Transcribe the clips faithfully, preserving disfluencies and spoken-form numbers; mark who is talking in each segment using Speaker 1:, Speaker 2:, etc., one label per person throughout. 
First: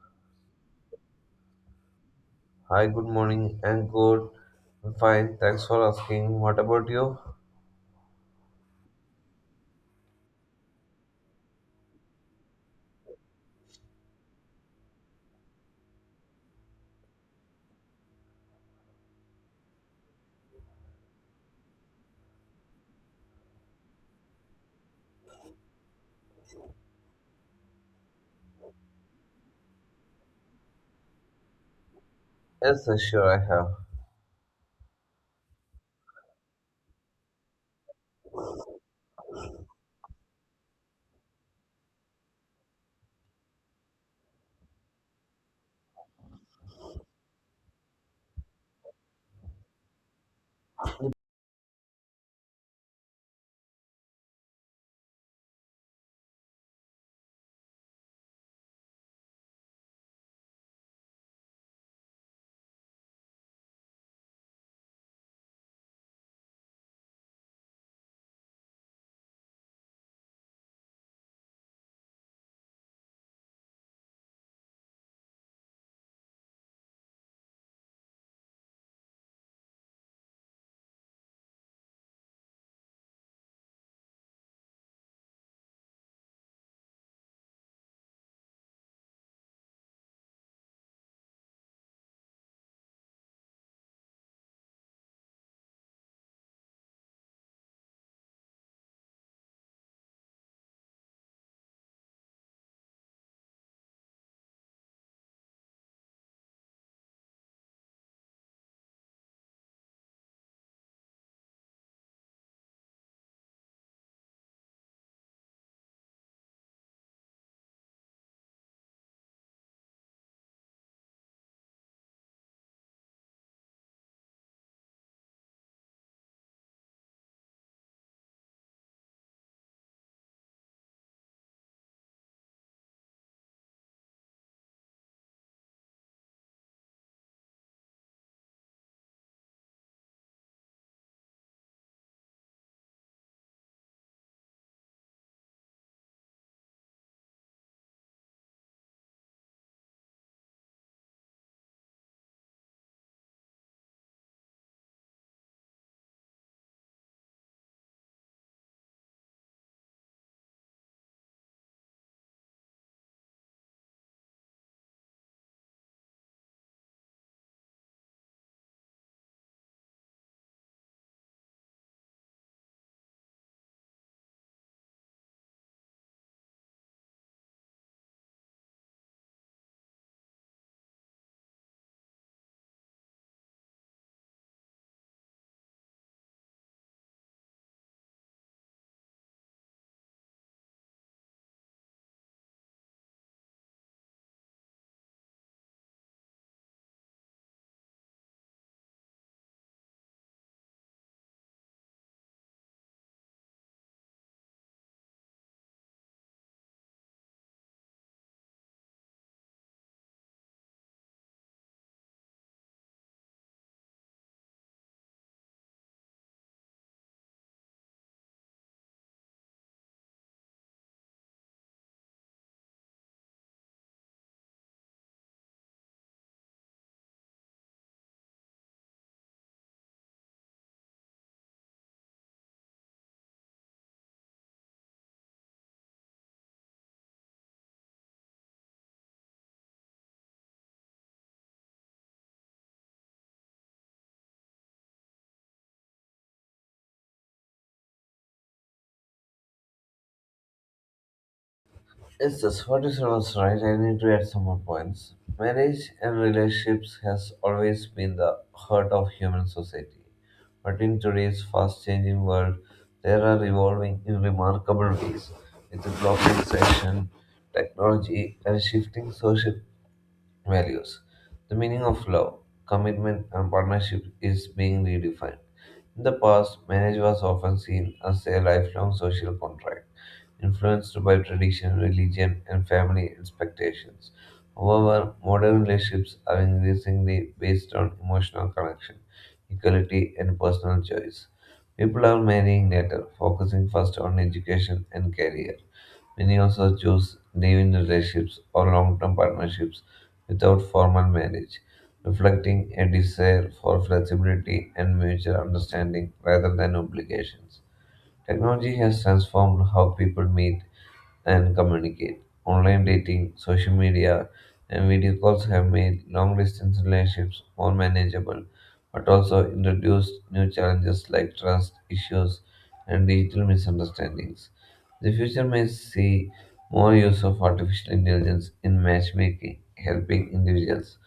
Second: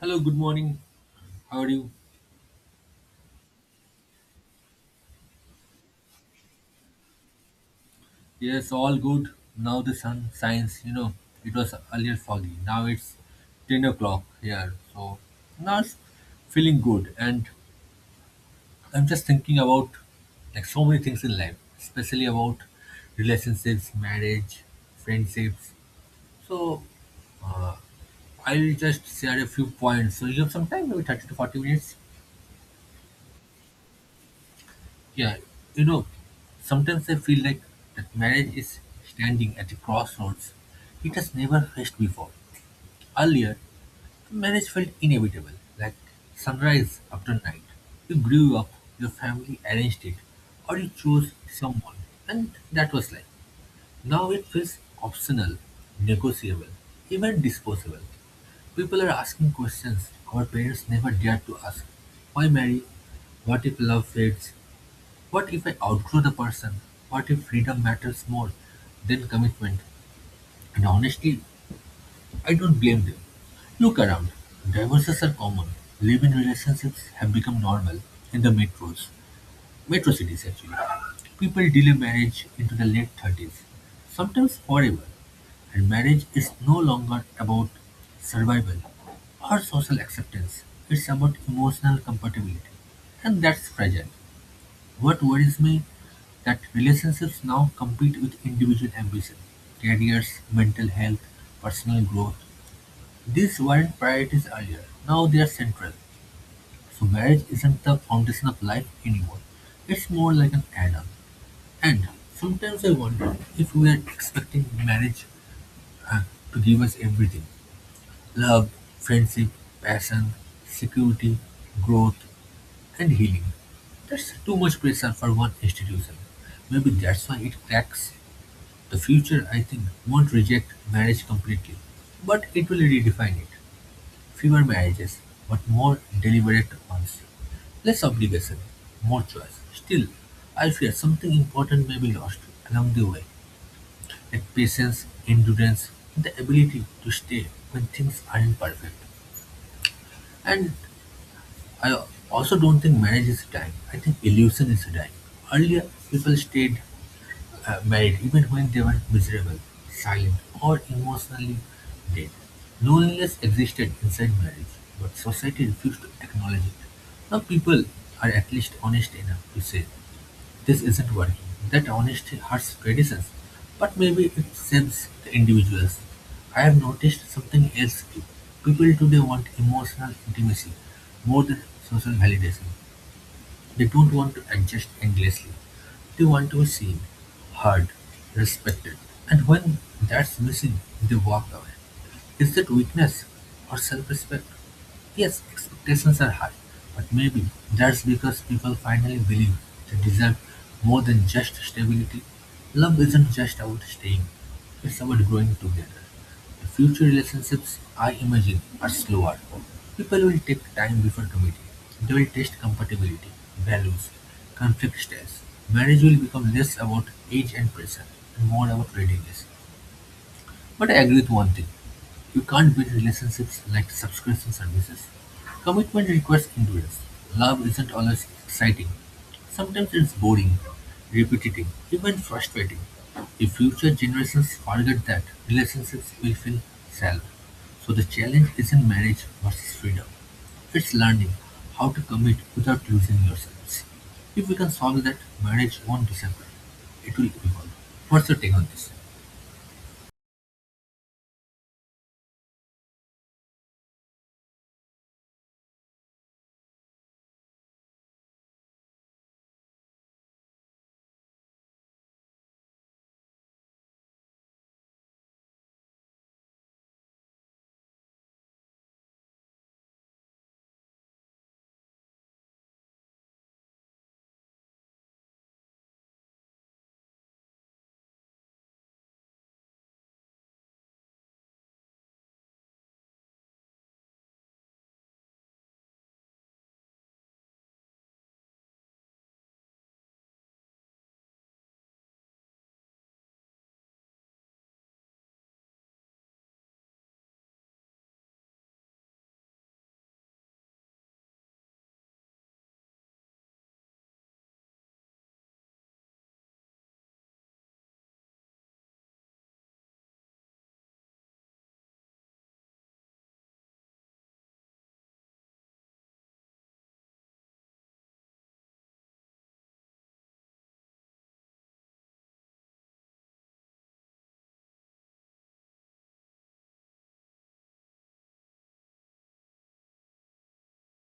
Speaker 1: Hello, good morning. How are you?
Speaker 2: Hi, good morning. And good. I'm fine. Thanks for asking. What about you?
Speaker 1: Yes, all good. Now the sun shines. You know, it was earlier foggy. Now it's ten o'clock here. So now it's feeling good. And I'm just thinking about like so many things in life, especially about relationships, marriage, friendships. So I'll just share a few points. So you have some time, maybe thirty to forty minutes.
Speaker 2: Yes, yes, sure, I have.
Speaker 1: Yeah, you know, sometimes I feel like that marriage is standing at a crossroads it has never faced before. Earlier, marriage felt inevitable, like sunrise after night. You grew up, your family arranged it, or you chose someone, and that was life. Now it feels optional, negotiable, even disposable. People are asking questions our parents never dared to ask. Why marry? What if love fades? What if I outgrow the person? What if freedom matters more than commitment? And honestly, I don't blame them. Look around. Divorces are common. Live-in relationships have become normal in the metros, metro cities actually. People delay marriage into the late thirties, sometimes forever. And marriage is no longer about survival or social acceptance. It's about emotional compatibility. And that's fragile. What worries me that relationships now compete with individual ambition, careers, mental health, personal growth. These weren't priorities earlier. Now they are central. So marriage isn't the foundation of life anymore. It's more like an add-on. And sometimes I wonder if we are expecting marriage uh, to give us everything. Love, friendship, passion, security, growth, and healing. That's too much pressure for one institution. Maybe that's why it cracks. The future, I think, won't reject marriage completely, but it will redefine it. Fewer marriages, but more deliberate ones. Less obligation, more choice. Still, I fear something important may be lost along the way, like patience, endurance, the ability to stay when things aren't perfect. And I also don't think marriage is dying. I think illusion is dying. Earlier, people stayed uh, married even when they were miserable, silent, or emotionally dead. Loneliness existed inside marriage, but society refused to acknowledge it. Now, people are at least honest enough to say this isn't working. That honesty hurts traditions, but maybe it saves the individuals. I have noticed something else too. People today want emotional intimacy more than social validation. They don't want to adjust endlessly. They want to be seen, heard, respected. And when that's missing, they walk away. Is that weakness or self respect? Yes, expectations are high, but maybe that's because people finally believe they deserve more than just stability. Love isn't just about staying, it's about growing together. Future relationships, I imagine, are slower. People will take time before committing. They will test compatibility, values, conflict styles. Marriage will become less about age and pressure and more about readiness. But I agree with one thing. You can't build relationships like subscription services. Commitment requires endurance. Love isn't always exciting. Sometimes it's boring, repetitive, even frustrating. If future generations forget that, relationships will feel shallow. So the challenge isn't marriage versus freedom. It's learning how to commit without losing yourselves. If we can solve that, marriage won't disappear. It will evolve. What's your take on this?
Speaker 2: Yes, yes, what you said was right. I need to add some more points. Marriage and relationships has always been the heart of human society. But in today's fast-changing world, they are evolving in remarkable ways with the globalization, technology, and shifting social values. The meaning of love, commitment, and partnership is being redefined. In the past, marriage was often seen as a lifelong social contract, influenced by tradition, religion, and family expectations. However, modern relationships are increasingly based on emotional connection, equality, and personal choice. People are marrying later, focusing first on education and career. Many also choose living relationships or long term partnerships without formal marriage, reflecting a desire for flexibility and mutual understanding rather than obligations. Technology has transformed how people meet and communicate. Online dating, social media, and video calls have made long distance relationships more manageable, but also introduced new challenges like trust issues and digital misunderstandings. The future may see more use of artificial intelligence in matchmaking, helping individuals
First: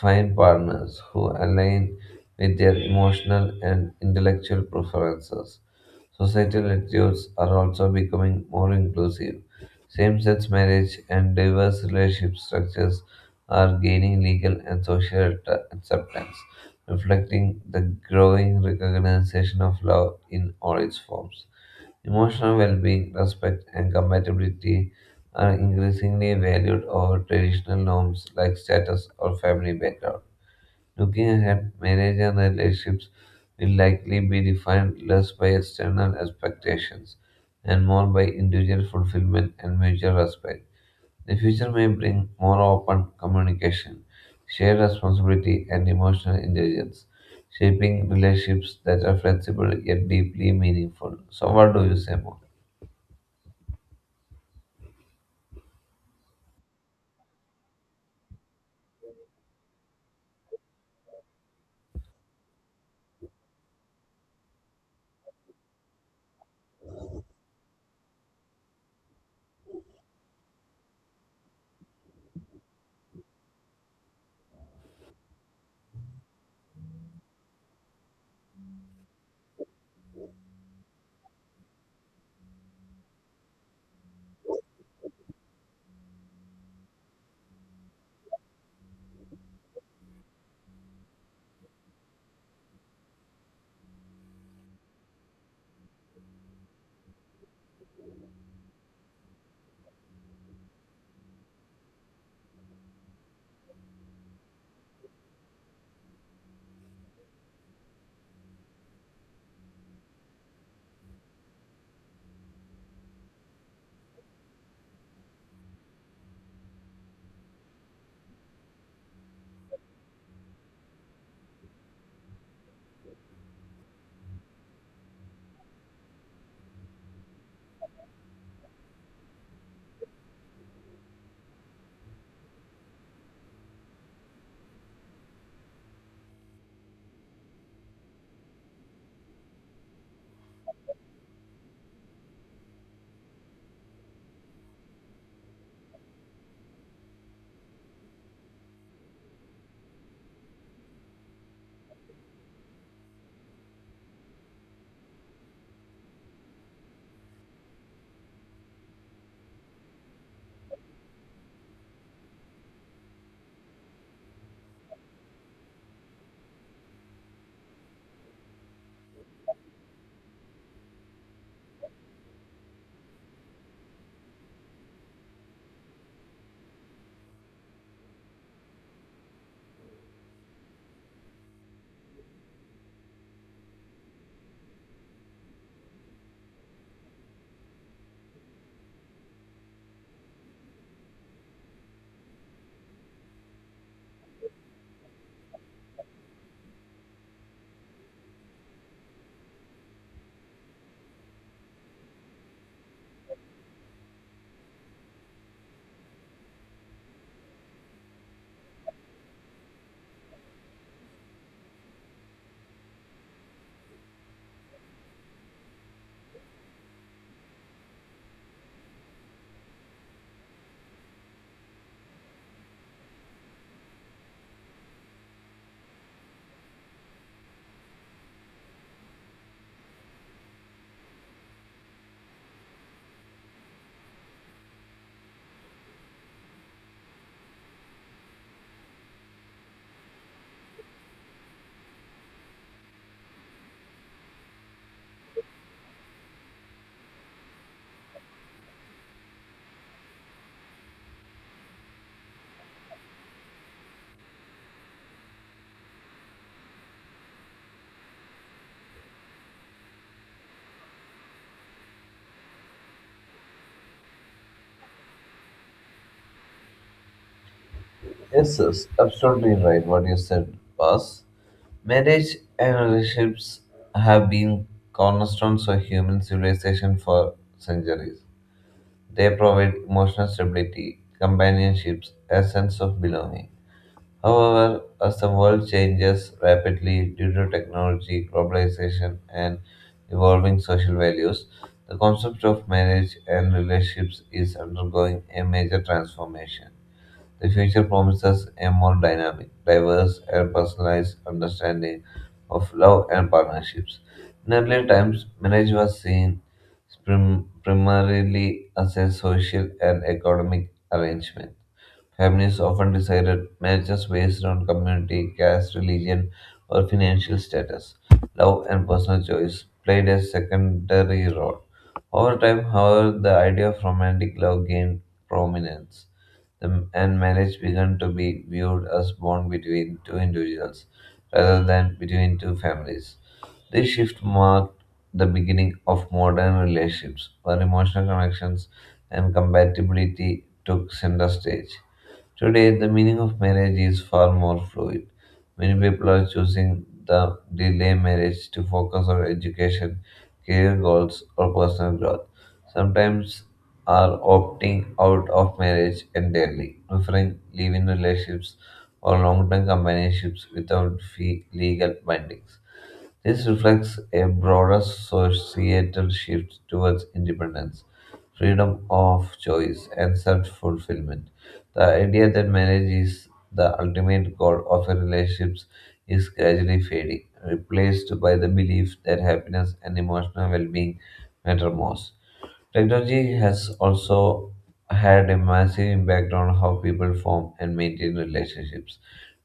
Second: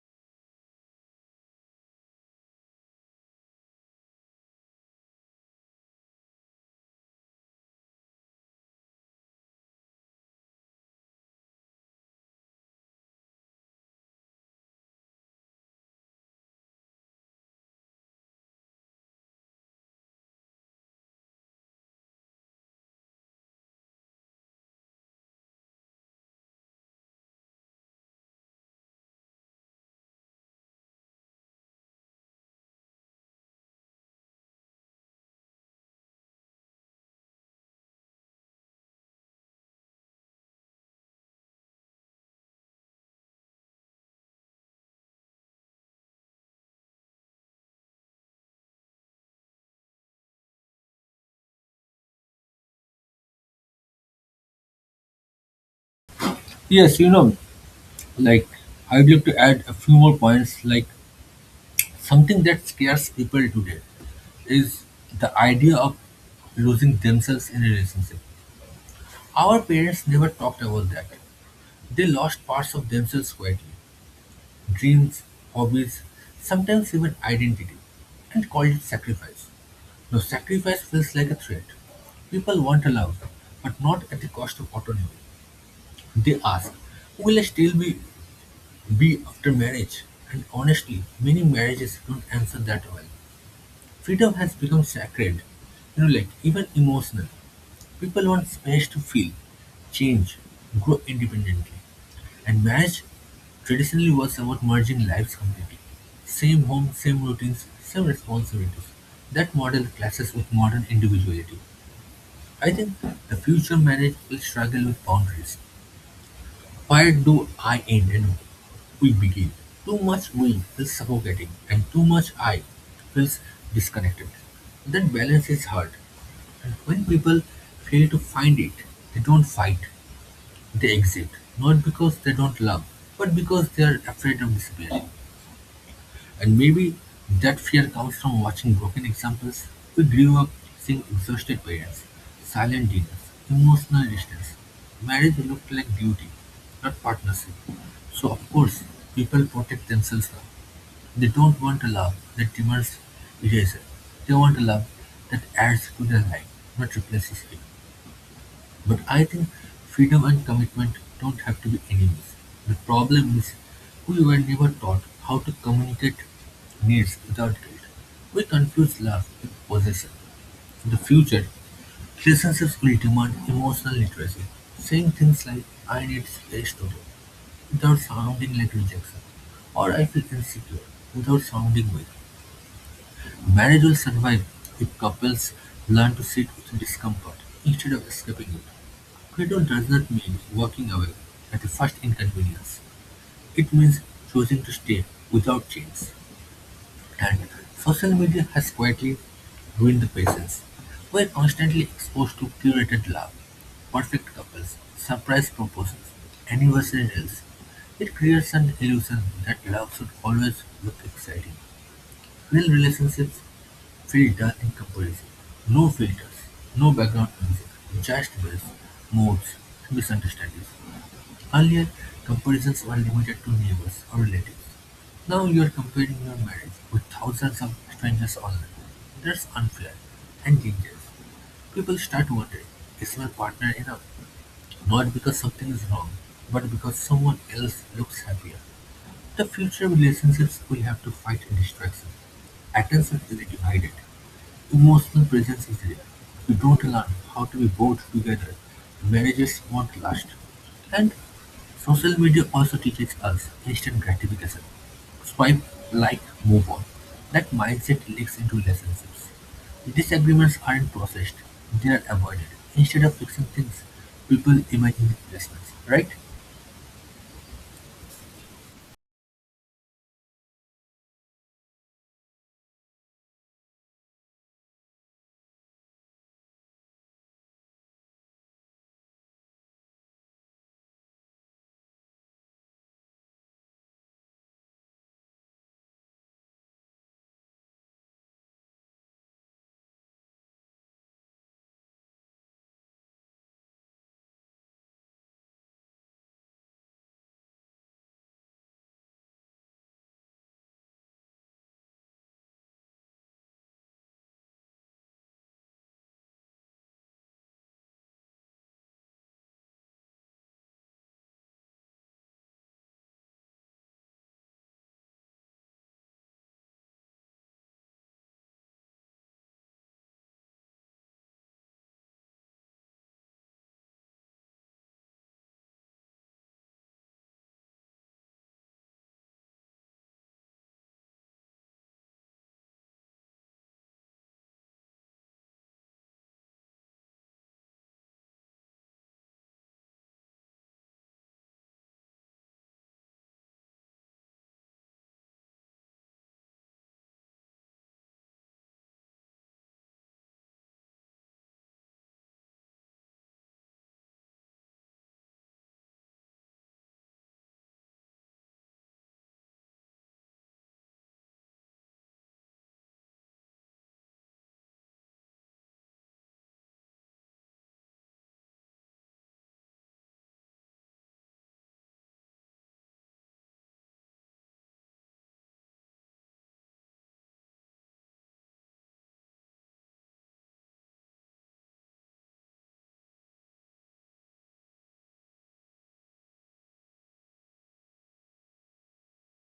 Speaker 2: find partners who align with their emotional and intellectual preferences. Societal attitudes are also becoming more inclusive. Same sex marriage and diverse relationship structures are gaining legal and social at- acceptance, reflecting the growing recognition of love in all its forms. Emotional well being, respect, and compatibility are increasingly valued over traditional norms like status or family background. Looking ahead, marriage and relationships will likely be defined less by external expectations and more by individual fulfillment and mutual respect. The future may bring more open communication, shared responsibility, and emotional intelligence, shaping relationships that are flexible yet deeply meaningful. So, what do you say more?
Speaker 1: Yes, you know, like I'd like to add a few more points. Like something that scares people today is the idea of losing themselves in a relationship. Our parents never talked about that. They lost parts of themselves quietly, dreams, hobbies, sometimes even identity, and called it sacrifice. Now, sacrifice feels like a threat. People want a love, but not at the cost of autonomy. They ask, will I still be be after marriage, and honestly, many marriages don't answer that well. Freedom has become sacred, you know, like even emotional. People want space to feel, change, grow independently. And marriage traditionally was about merging lives completely. Same home, same routines, same responsibilities. That model clashes with modern individuality. I think the future marriage will struggle with boundaries. Where do I end and we begin? Too much we feels suffocating, and too much I feels disconnected. That balance is hard. And when people fail to find it, they don't fight, they exit. Not because they don't love, but because they are afraid of disappearing. And maybe that fear comes from watching broken examples. We grew up seeing exhausted parents, silent dinners, emotional distance. Marriage looked like duty, not partnership. So of course, people protect themselves now. They don't want a love that demands erasure. They want a love that adds to their life, not replaces it. But I think freedom and commitment don't have to be enemies. The problem is we were never taught how to communicate needs without guilt. We confuse love with possession. In the future, relationships will demand emotional literacy, saying things like I need space to grow without sounding like rejection, or I feel insecure without sounding weak. Marriage will survive if couples learn to sit with discomfort instead of escaping it. Credo does not mean walking away at the first inconvenience; it means choosing to stay without change. And social media has quietly ruined the patience. We are constantly exposed to curated love, perfect couples, surprise proposals, anniversary reels. It creates an illusion that love should always look exciting. Real relationships feel dull in comparison. No filters, no background music, just bills, moods, misunderstandings. Earlier, comparisons were limited to neighbors or relatives. Now you are comparing your marriage with thousands of strangers online. That's unfair and dangerous. People start wondering, is my partner enough? Not because something is wrong, but because someone else looks happier. The future relationships will have to fight distraction. Attention is divided. Emotional presence is rare. We don't learn how to be both together. Marriages won't last. And social media also teaches us instant gratification. Swipe, like, move on. That mindset leaks into relationships. Disagreements aren't processed, they are avoided. Instead of fixing things, people imagine replacements, right?
Speaker 2: Yes, yes, absolutely right. What you said, boss. Marriage and relationships have been cornerstones of human civilization for centuries. They provide emotional stability, companionships, a sense of belonging. However, as the world changes rapidly due to technology, globalization, and evolving social values, the concept of marriage and relationships is undergoing a major transformation. The future promises a more dynamic, diverse, and personalized understanding of love and partnerships. In earlier times, marriage was seen prim- primarily as a social and economic arrangement. Families often decided marriages based on community, caste, religion, or financial status. Love and personal choice played a secondary role. Over time, however, the idea of romantic love gained prominence, The- and marriage began to be viewed as bond between two individuals rather than between two families. This shift marked the beginning of modern relationships, where emotional connections and compatibility took center stage. Today, the meaning of marriage is far more fluid. Many people are choosing the delay marriage to focus on education, career goals, or personal growth. Sometimes are opting out of marriage entirely, preferring live-in relationships or long-term companionships without fee- legal bindings. This reflects a broader societal shift towards independence, freedom of choice, and self fulfillment. The idea that marriage is the ultimate goal of a relationships is gradually fading, replaced by the belief that happiness and emotional well being matter most. Technology has also had a massive impact on how people form and maintain relationships.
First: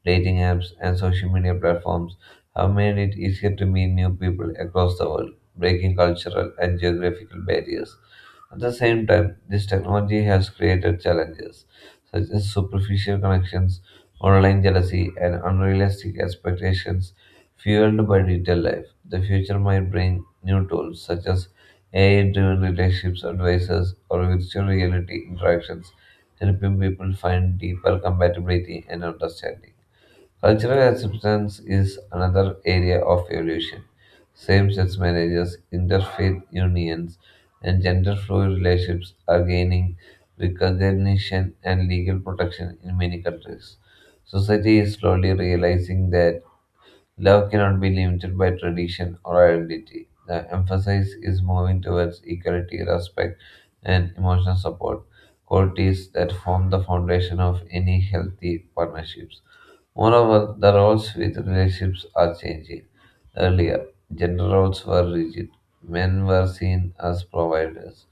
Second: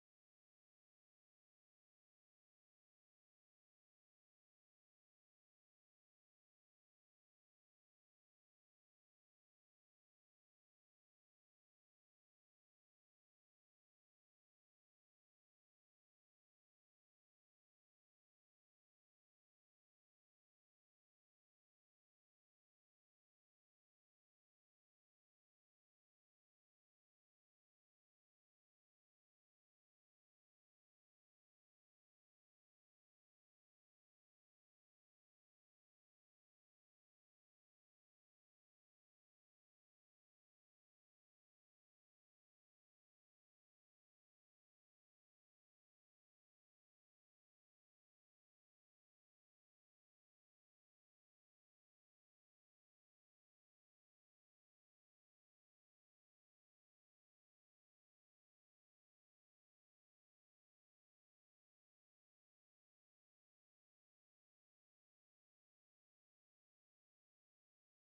Speaker 2: Dating apps and social media platforms have made it easier to meet new people across the world, breaking cultural and geographical barriers. At the same time, this technology has created challenges such as superficial connections, online jealousy, and unrealistic expectations fueled by digital life. The future might bring new tools such as A I driven relationships advisors or virtual reality interactions, helping people find deeper compatibility and understanding. Cultural acceptance is another area of evolution. Same sex marriages, interfaith unions, and gender fluid relationships are gaining recognition and legal protection in many countries. Society is slowly realizing that love cannot be limited by tradition or identity. The emphasis is moving towards equality, respect, and emotional support, qualities that form the foundation of any healthy partnerships. Moreover, the roles within relationships are changing. Earlier, gender roles were rigid. Men were seen as providers,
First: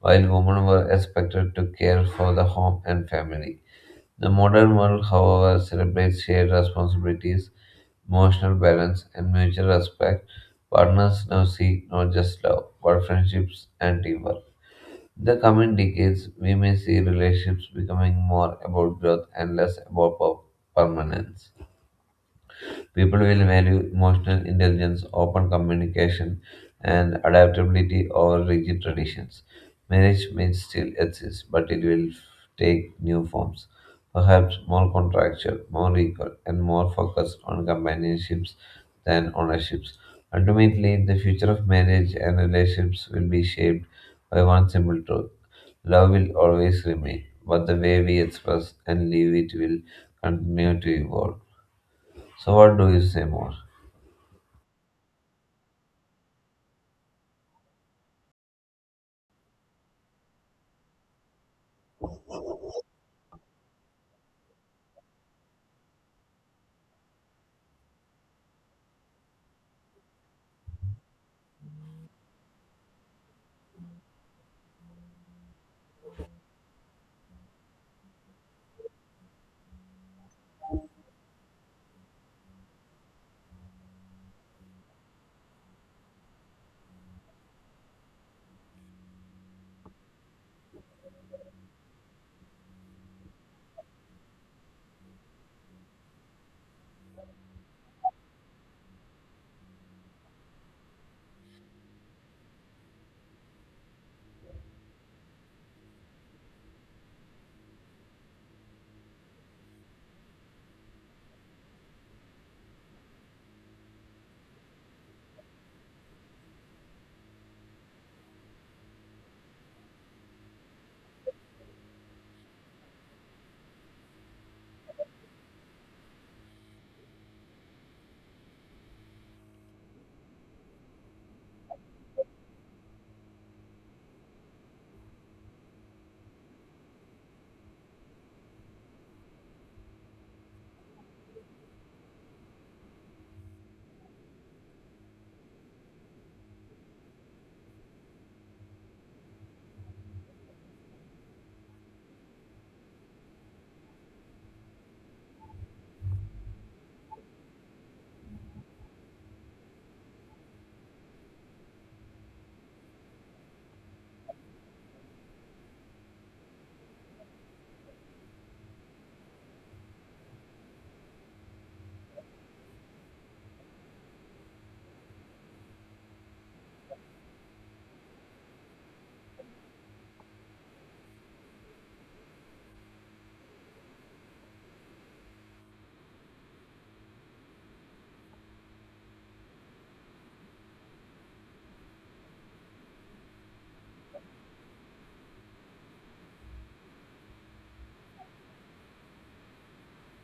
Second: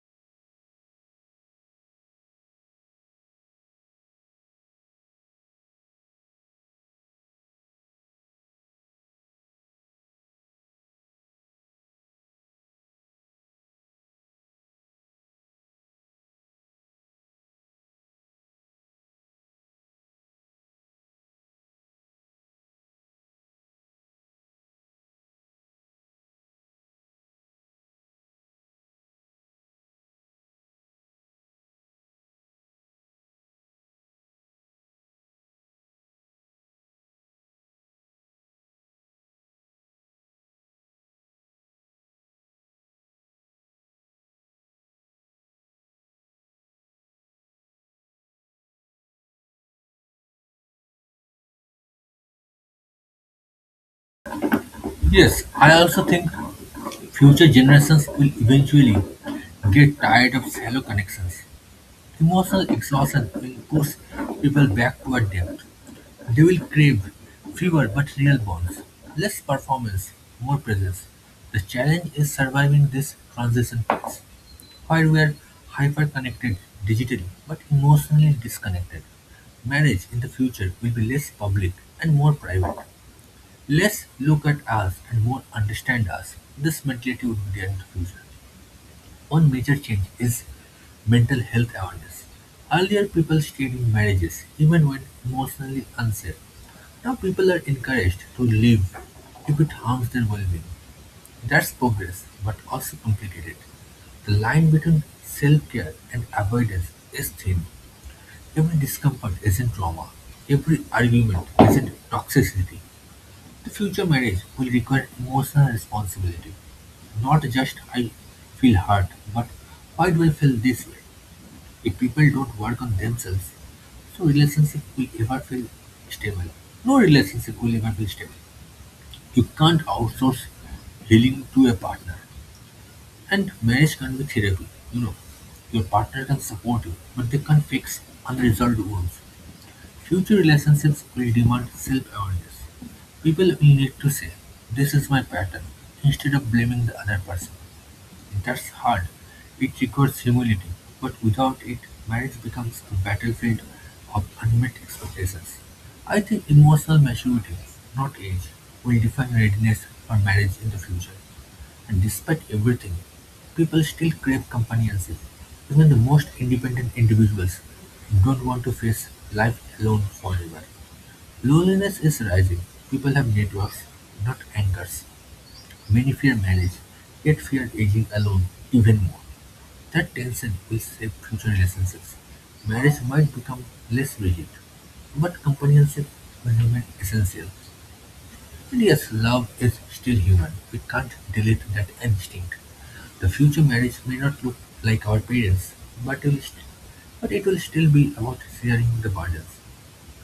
Speaker 2: while women were expected to care for the home and family. The modern world, however, celebrates shared responsibilities, emotional balance, and mutual respect. Partners now seek not just love, but friendships and teamwork. In the coming decades, we may see relationships becoming more about growth and less about per- permanence. People will value emotional intelligence, open communication, and adaptability over rigid traditions. Marriage may still exist, but it will take new forms, perhaps more contractual, more equal, and more focused on companionships than ownerships. Ultimately, the future of marriage and relationships will be shaped by one simple truth: love will always remain, but the way we express and live it will continue to evolve. So what do you say more?
Speaker 1: Yes, I also think future generations will eventually get tired of shallow connections. Emotional exhaustion will push people back toward depth. They will crave fewer but real bonds, less performance, more presence. The challenge is surviving this transition phase, where we are hyper-connected digitally but emotionally disconnected. Marriage in the future will be less public and more private. Less look at us and more understand us. This mentality would be there in the future. One major change is mental health awareness. Earlier, people stayed in marriages even when emotionally unsafe. Now, people are encouraged to leave if it harms their well being. That's progress, but also complicated. The line between self care and avoidance is thin. Every discomfort isn't trauma, every argument isn't toxicity. The future marriage will require emotional responsibility. Not just I feel hurt, but why do I feel this way? If people don't work on themselves, so relationship will ever feel stable. No relationship will ever feel stable. You can't outsource healing to a partner. And marriage can be therapy, you know. Your partner can support you, but they can't fix unresolved wounds. Future relationships will demand self-awareness. People will need to say, this is my pattern, instead of blaming the other person. That's hard. It requires humility, but without it, marriage becomes a battlefield of unmet expectations. I think emotional maturity, not age, will define readiness for marriage in the future. And despite everything, people still crave companionship. Even the most independent individuals don't want to face life alone forever. Loneliness is rising. People have networks, not anchors. Many fear marriage, yet fear aging alone even more. That tension will shape future relationships. Marriage might become less rigid, but companionship will remain essential. And yes, love is still human. We can't delete that instinct. The future marriage may not look like our parents, but it will, st- but it will still be about sharing the burdens.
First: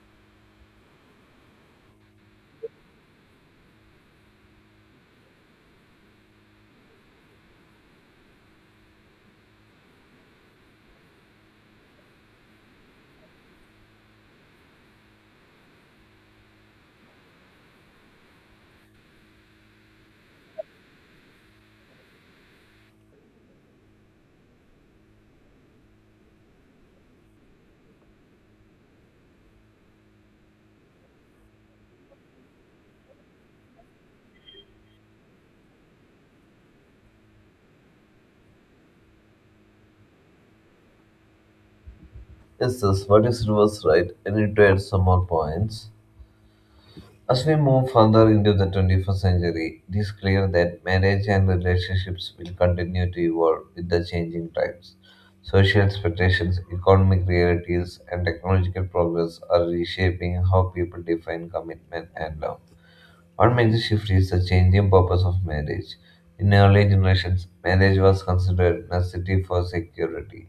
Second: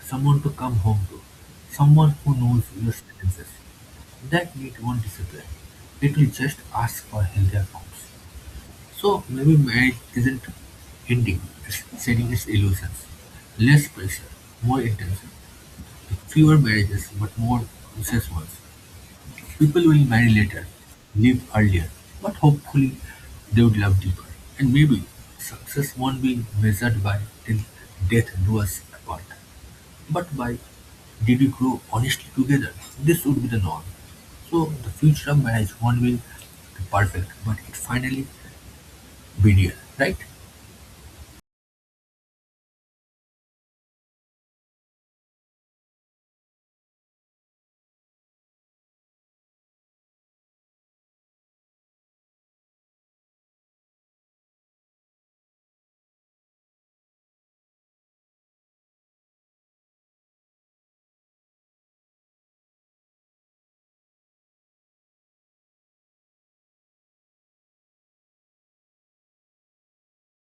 Speaker 1: Someone to come home to. Someone who knows your sentences. That need won't disappear. It will just ask for healthier forms. So maybe marriage isn't ending, it's setting its illusions. Less pressure, more intention. Fewer marriages, but more conscious ones. People will marry later, live earlier, but hopefully they would love deeper. And maybe success won't be measured by till death do us apart, but by did we grow honestly together? This would be the norm. So the future of marriage won't be perfect, but it finally be real, right?
Speaker 2: Yes, yes, what is was right? I need to add some more points. As we move further into the twenty-first century, it is clear that marriage and relationships will continue to evolve with the changing times. Social expectations, economic realities, and technological progress are reshaping how people define commitment and love. One major shift is the changing purpose of marriage. In early generations, marriage was considered necessity for security,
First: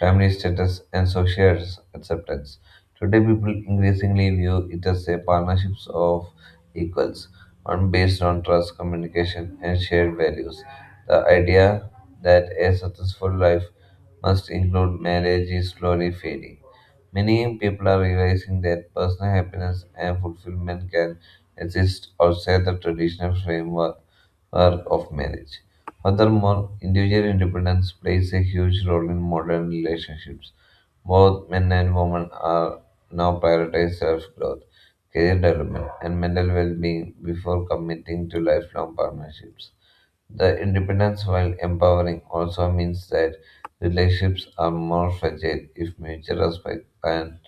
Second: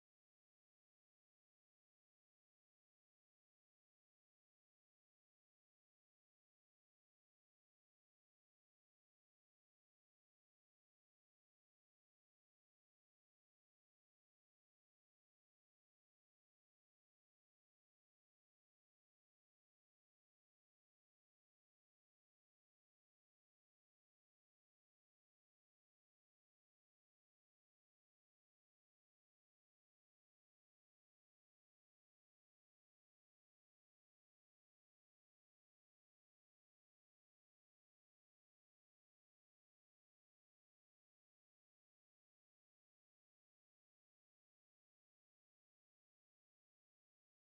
Speaker 2: family status, and social acceptance. Today, people increasingly view it as a partnership of equals, one based on trust, communication, and shared values. The idea that a successful life must include marriage is slowly fading. Many people are realizing that personal happiness and fulfillment can exist outside the traditional framework work of marriage. Furthermore, individual independence plays a huge role in modern relationships. Both men and women are now prioritizing self growth, career development, and mental well being before committing to lifelong partnerships. The independence, while empowering, also means that relationships are more fragile if mutual respect and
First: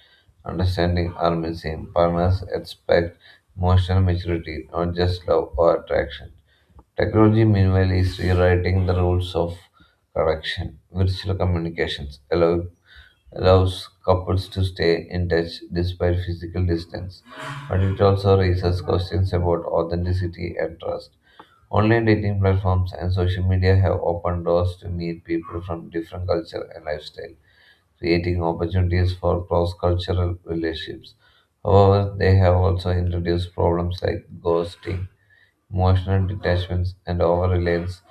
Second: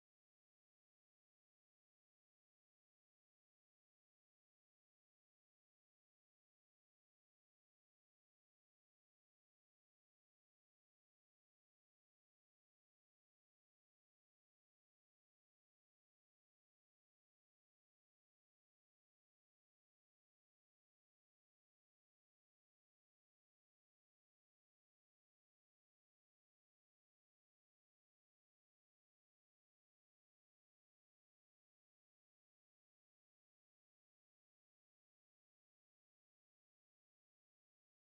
Speaker 2: understanding are missing. Partners expect emotional maturity, not just love or attraction. Technology, meanwhile, is rewriting the rules of correction, virtual communications, allow allows couples to stay in touch despite physical distance, but it also raises questions about authenticity and trust. Online dating platforms and social media have opened doors to meet people from different culture and lifestyle, creating opportunities for cross-cultural relationships. However, they have also introduced problems like ghosting, emotional detachments, and over reliance,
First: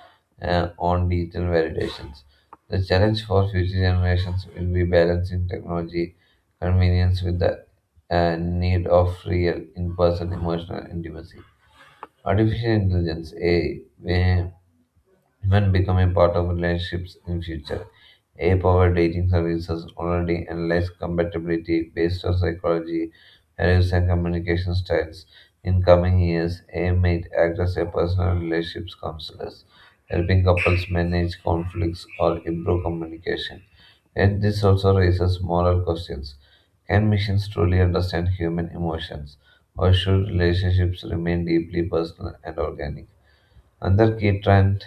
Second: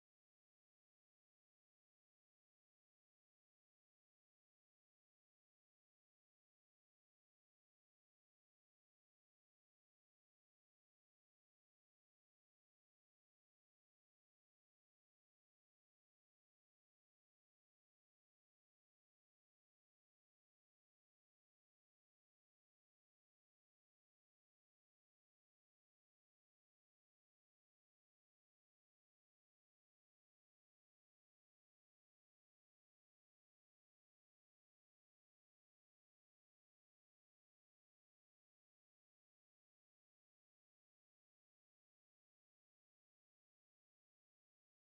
Speaker 2: uh, on digital validations. The challenge for future generations will be balancing technology convenience with the uh, need of real in person emotional intimacy. Artificial intelligence, A I, even becoming part of relationships in future. A I-powered dating services already analyze compatibility based on psychology, values, and communication styles. In coming years, A I might act as a personal relationships counselors, helping couples manage conflicts or improve communication. Yet this also raises moral questions. Can machines truly understand human emotions, or should relationships remain deeply personal and organic? Another key trend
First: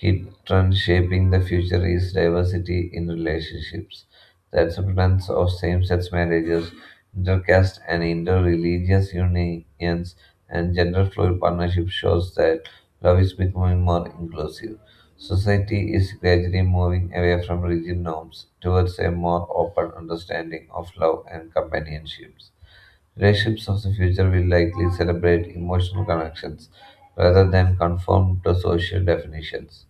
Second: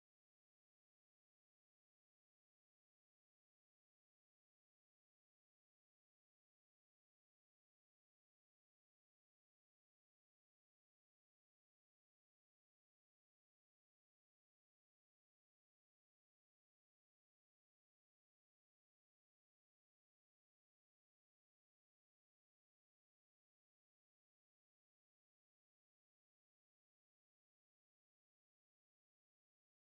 Speaker 2: key trend shaping the future is diversity in relationships. The acceptance of same sex marriages, intercaste and inter religious unions, and gender fluid partnerships shows that love is becoming more inclusive. Society is gradually moving away from rigid norms towards a more open understanding of love and companionships. Relationships of the future will likely celebrate emotional connections rather than conform to social definitions.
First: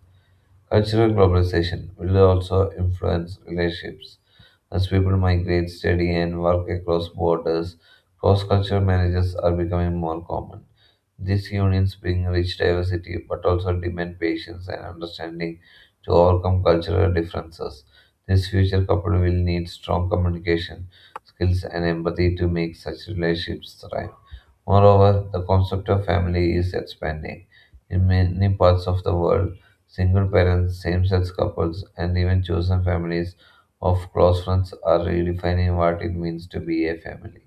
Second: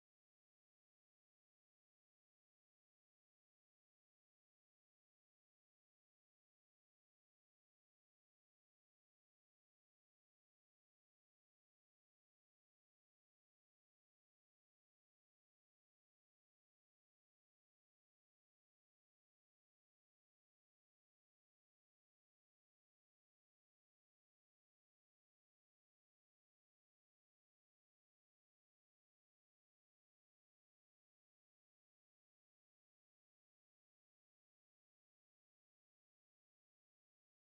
Speaker 2: Cultural globalization will also influence relationships as people migrate, study, and work across borders. Cross-cultural marriages are becoming more common. These unions bring rich diversity but also demand patience and understanding to overcome cultural differences. This future couple will need strong communication skills and empathy to make such relationships thrive. Moreover, the concept of family is expanding. In many parts of the world, single parents, same sex couples, and even chosen families of close friends are redefining what it means to be a family.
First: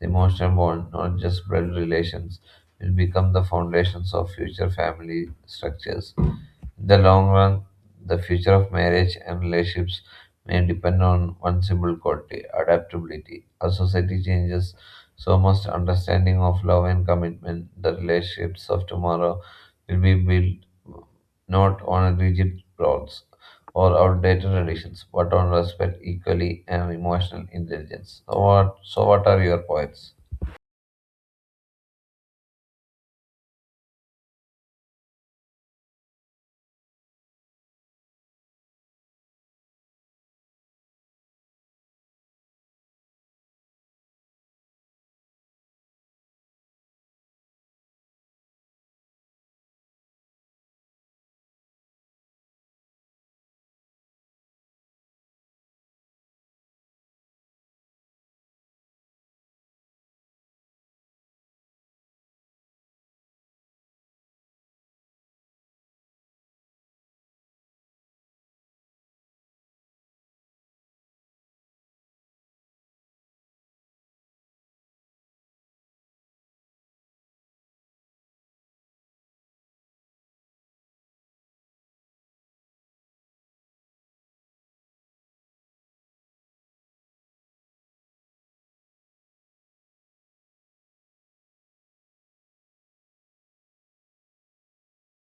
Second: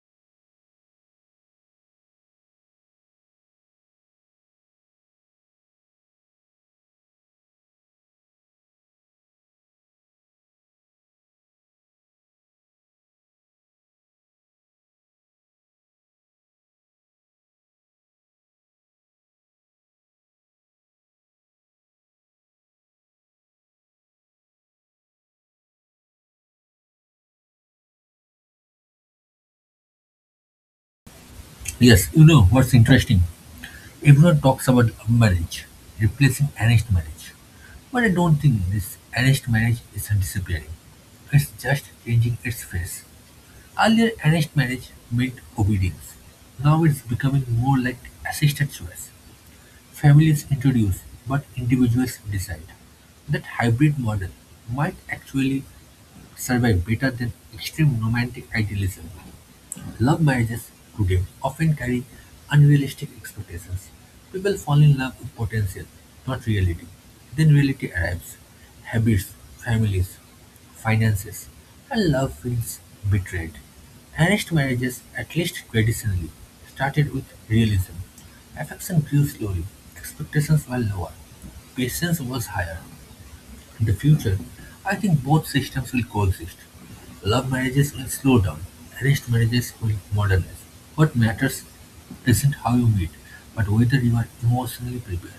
Speaker 2: The emotional bond, not just blood relations, will become the foundations of future family structures. In the long run, the future of marriage and relationships may depend on one simple quality: adaptability. As society changes, so must understanding of love and commitment. The relationships of tomorrow will be built not on rigid roles or outdated traditions, but on respect, equality, and emotional intelligence. So, what, so what are your points?
Speaker 1: Yes, you know what's interesting? Everyone talks about love marriage replacing arranged marriage, but I don't think this arranged marriage is disappearing. It's just changing its face. Earlier, arranged marriage meant obedience. Now it's becoming more like assisted choice. Families introduce, but individuals decide. That hybrid model might actually survive better than extreme romantic idealism. Love marriages today often carry unrealistic expectations. People fall in love with potential, not reality. Then reality arrives. Habits, families, finances, and love feels betrayed. Arranged marriages, at least traditionally, started with realism. Affection grew slowly, expectations were lower, patience was higher. In the future, I think both systems will coexist. Love marriages will slow down, arranged marriages will modernize. What matters isn't how you meet, but whether you are emotionally prepared.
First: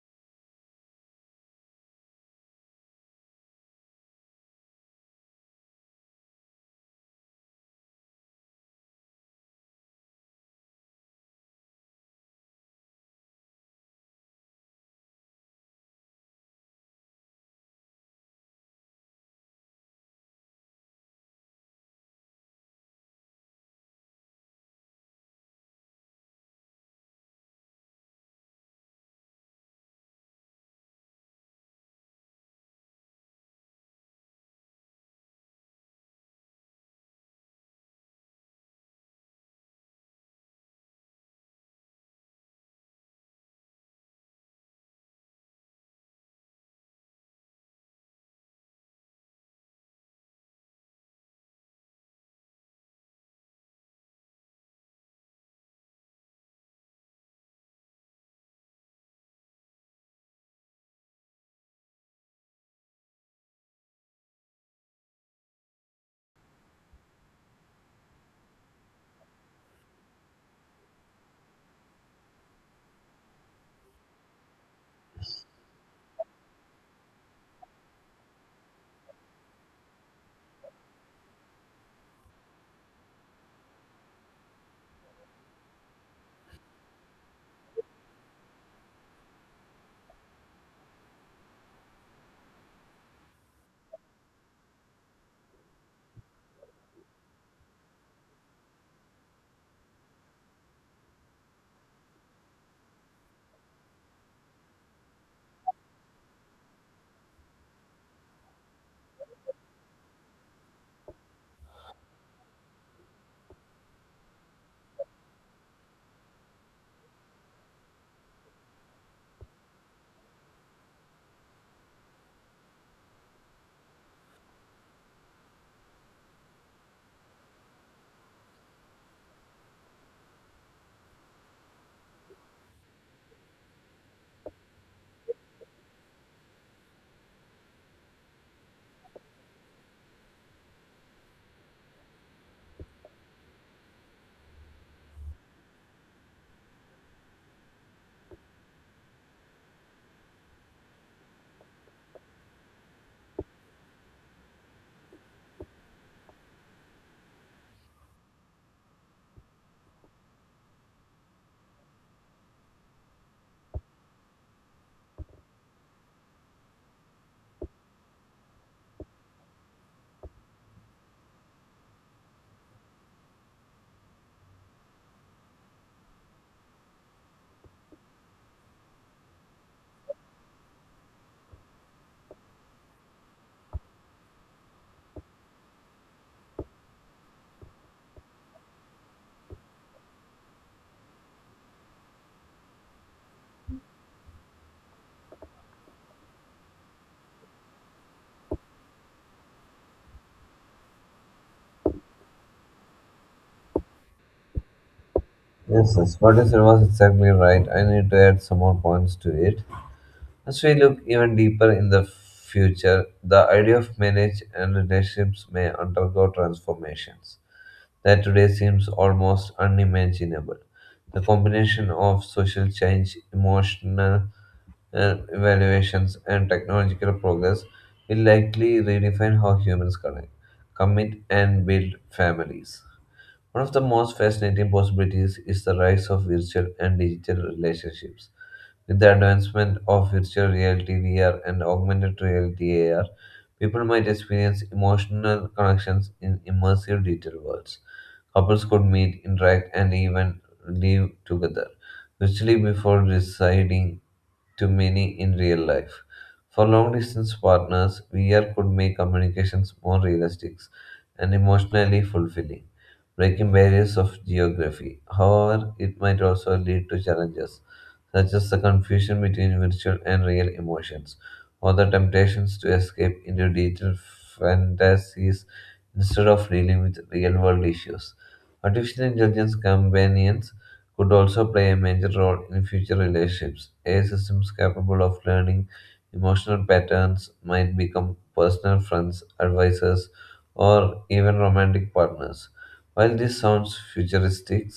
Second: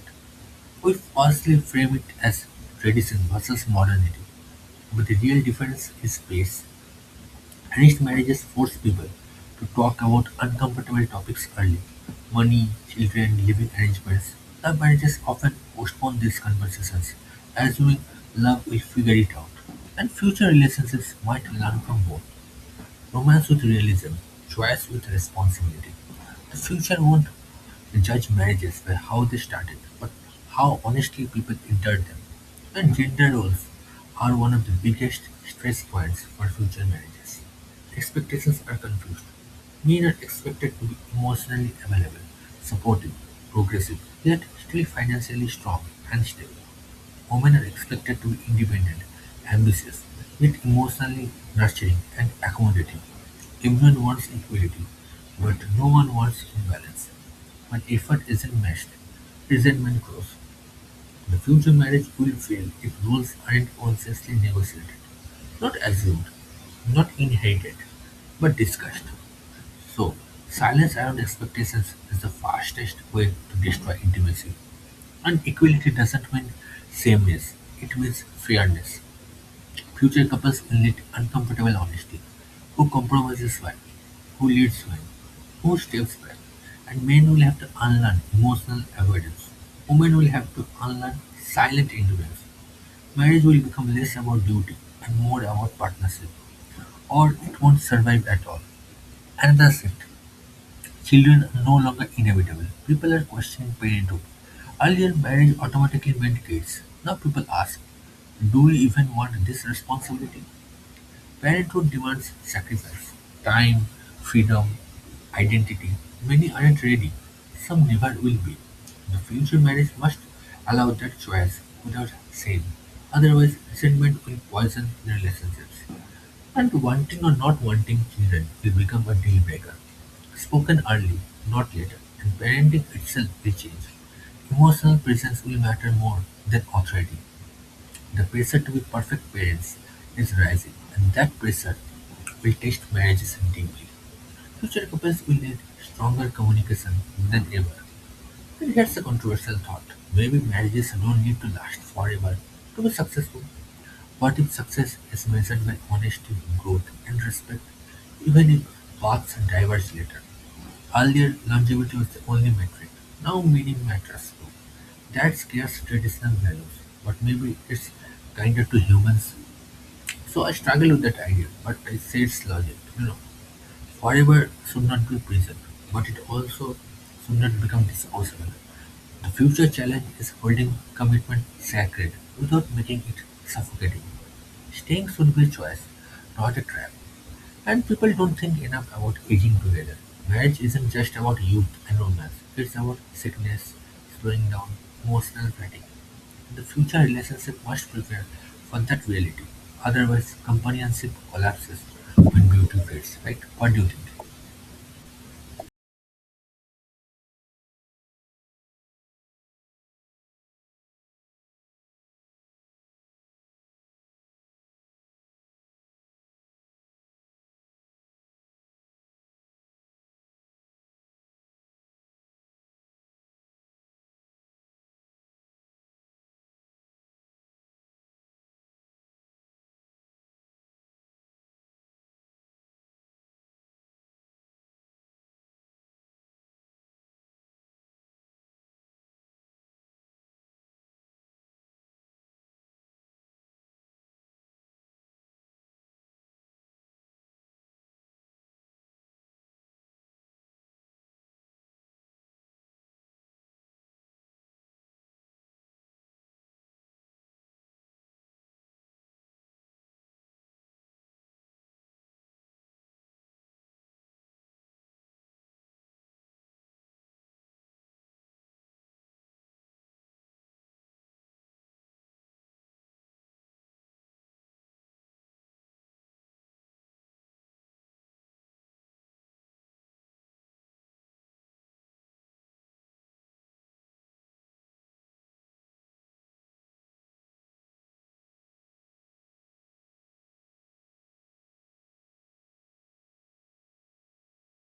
Speaker 1: We falsely frame it as tradition versus modernity, but the real difference is pace. Arranged marriages force people to talk about uncomfortable topics early: money, children, living arrangements. Love marriages often postpone these conversations, assuming love will figure it out, and future relationships might learn from both. Romance with realism, choice with responsibility. The future won't judge marriages by how they started, but how honestly people entered them. And gender roles are one of the biggest stress points for future marriages. Expectations are confused. Men are expected to be emotionally available, supportive, progressive, yet still financially strong and stable. Women are expected to be independent, ambitious, yet emotionally nurturing and accommodating. Everyone wants equality, but no one wants imbalance. When effort isn't matched, resentment grows. The future marriage will fail if rules aren't consciously negotiated. Not assumed, not inherited, but discussed. So, silence around expectations is the fastest way to destroy intimacy. And equality doesn't mean sameness, it means fairness. Future couples will need uncomfortable honesty. Who compromises when? Who leads when? Who steps back? And men will have to unlearn emotional avoidance. Women will have to unlearn silent endurance. Marriage will become less about duty and more about partnership, or it won't survive at all. Another shift, children no longer inevitable, people are questioning parenthood. Earlier marriage automatically meant kids. Now people ask, do we even want this responsibility? Parenthood demands sacrifice, time, freedom, identity. Many aren't ready. Some never will be. The future marriage must allow that choice without shame. Otherwise, resentment will poison relationships. And wanting or not wanting children will become a deal breaker. Spoken early, not later, and parenting itself will change. Emotional presence will matter more than authority. The pressure to be perfect parents is rising, and that pressure will test marriages deeply. Future couples will need stronger communication than ever. And here's a controversial thought, maybe marriages don't need to last forever to be successful. What if success is measured by honesty, growth, and respect, even if paths diverge later, earlier longevity was the only metric. Now meaning matters too. That scares traditional values, but maybe it's kinder to humans. So I struggle with that idea, but I say it's logic, you know. Forever should not be present, but it also should not become disposable. The future challenge is holding commitment sacred without making it suffocating. Staying should be a choice, not a trap. And people don't think enough about aging together. Marriage isn't just about youth and romance, it's about sickness, slowing down, emotional fatigue. The future relationship must prepare for that reality. Otherwise, companionship collapses when beauty fades, right? What do you think?
Speaker 2: Yes, yes, what you said was exactly right. I need to add some more points to it. As we look even deeper in the future, the idea of marriage and relationships may undergo transformations that today seems almost unimaginable. The combination of social change, emotional uh, evaluations, and technological progress will likely redefine how humans connect, commit, and build families. One of the most fascinating possibilities is the rise of virtual and digital relationships. With the advancement of virtual reality, V R, and augmented reality, A R, people might experience emotional connections in immersive digital worlds. Couples could meet, interact, and even live together virtually before deciding to many in real life. For long distance partners, V R could make communications more realistic and emotionally fulfilling, breaking barriers of geography. However, it might also lead to challenges, such as the confusion between virtual and real emotions, or the temptations to escape into digital fantasies instead of dealing with real world issues. Artificial intelligence companions could also play a major role in future relationships. A I systems capable of learning emotional patterns might become personal friends, advisors, or even romantic partners. While this sounds futuristic,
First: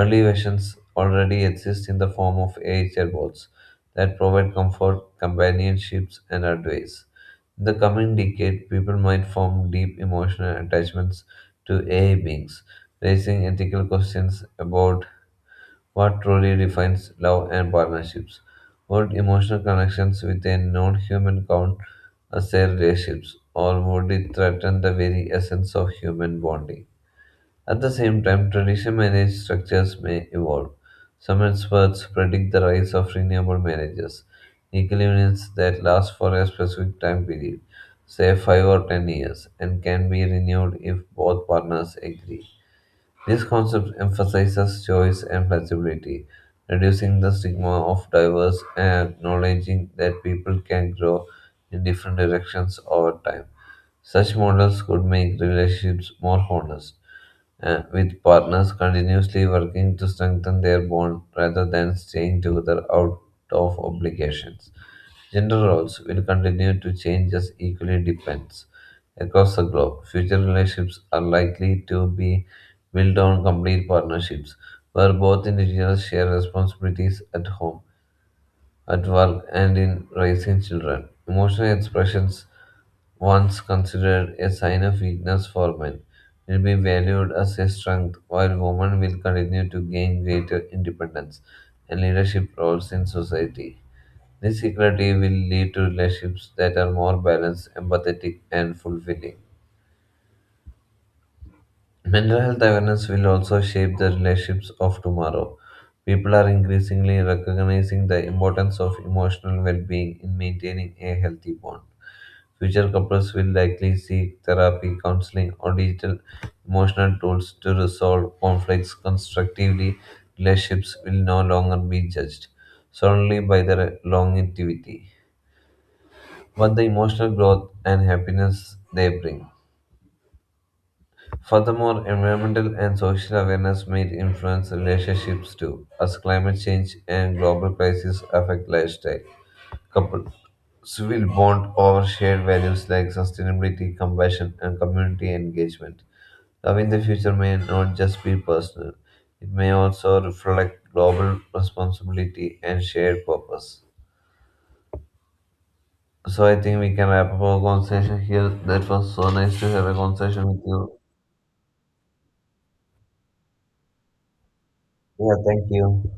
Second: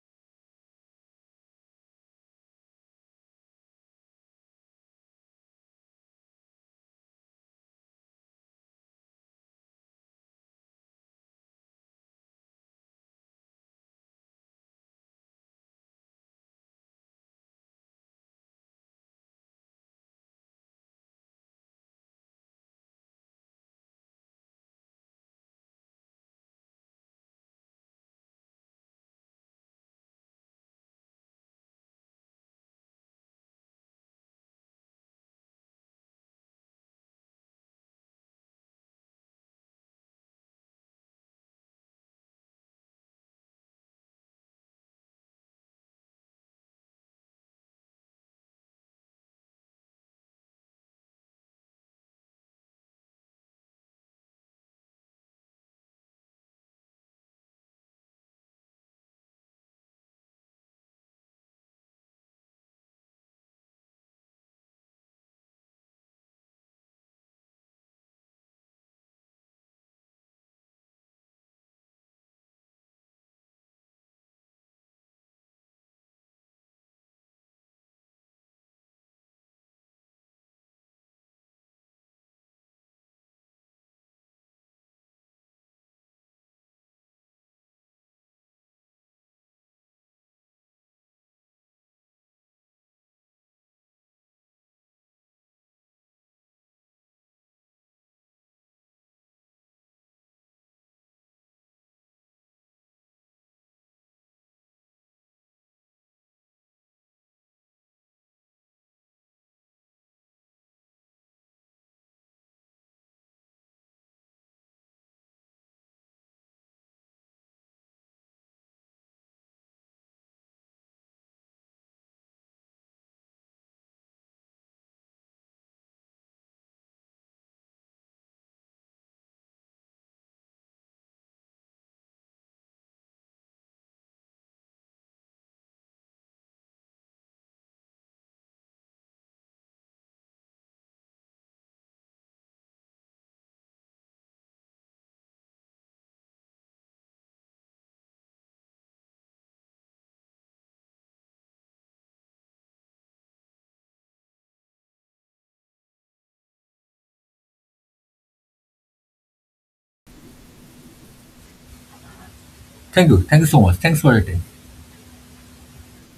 Speaker 2: early versions already exist in the form of A I chatbots that provide comfort, companionships, and advice. In the coming decade, people might form deep emotional attachments to A I beings, raising ethical questions about what truly defines love and partnerships. Would emotional connections with a non human count as their relationships, or would it threaten the very essence of human bonding? At the same time, traditional marriage structures may evolve. Some experts predict the rise of renewable marriages, agreements that last for a specific time period, say five or ten years, and can be renewed if both partners agree. This concept emphasizes choice and flexibility, reducing the stigma of diverse and acknowledging that people can grow in different directions over time. Such models could make relationships more honest, uh, with partners continuously working to strengthen their bond rather than staying together out of obligations. Gender roles will continue to change as equally depends across the globe. Future relationships are likely to be built on complete partnerships, where both individuals share responsibilities at home, at work, and in raising children. Emotional expressions, once considered a sign of weakness for men, will be valued as a strength, while women will continue to gain greater independence and leadership roles in society. This equality will lead to relationships that are more balanced, empathetic, and fulfilling. Mental health awareness will also shape the relationships of tomorrow. People are increasingly recognizing the importance of emotional well being in maintaining a healthy bond. Future couples will likely seek therapy, counseling, or digital emotional tools to resolve conflicts constructively. Relationships will no longer be judged solely by their longevity, but the emotional growth and happiness they bring. Furthermore, environmental and social awareness may influence relationships too, as climate change and global crises affect lifestyle. Couples will bond over shared values like sustainability, compassion, and community engagement. Love in the future may not just be personal, it may also reflect global responsibility and shared purpose. So, I think we can wrap up our conversation here. That was so nice to have a conversation with you.
Speaker 1: Thank you. Thank you so much. Thanks for your time.
Speaker 2: Yeah, thank you.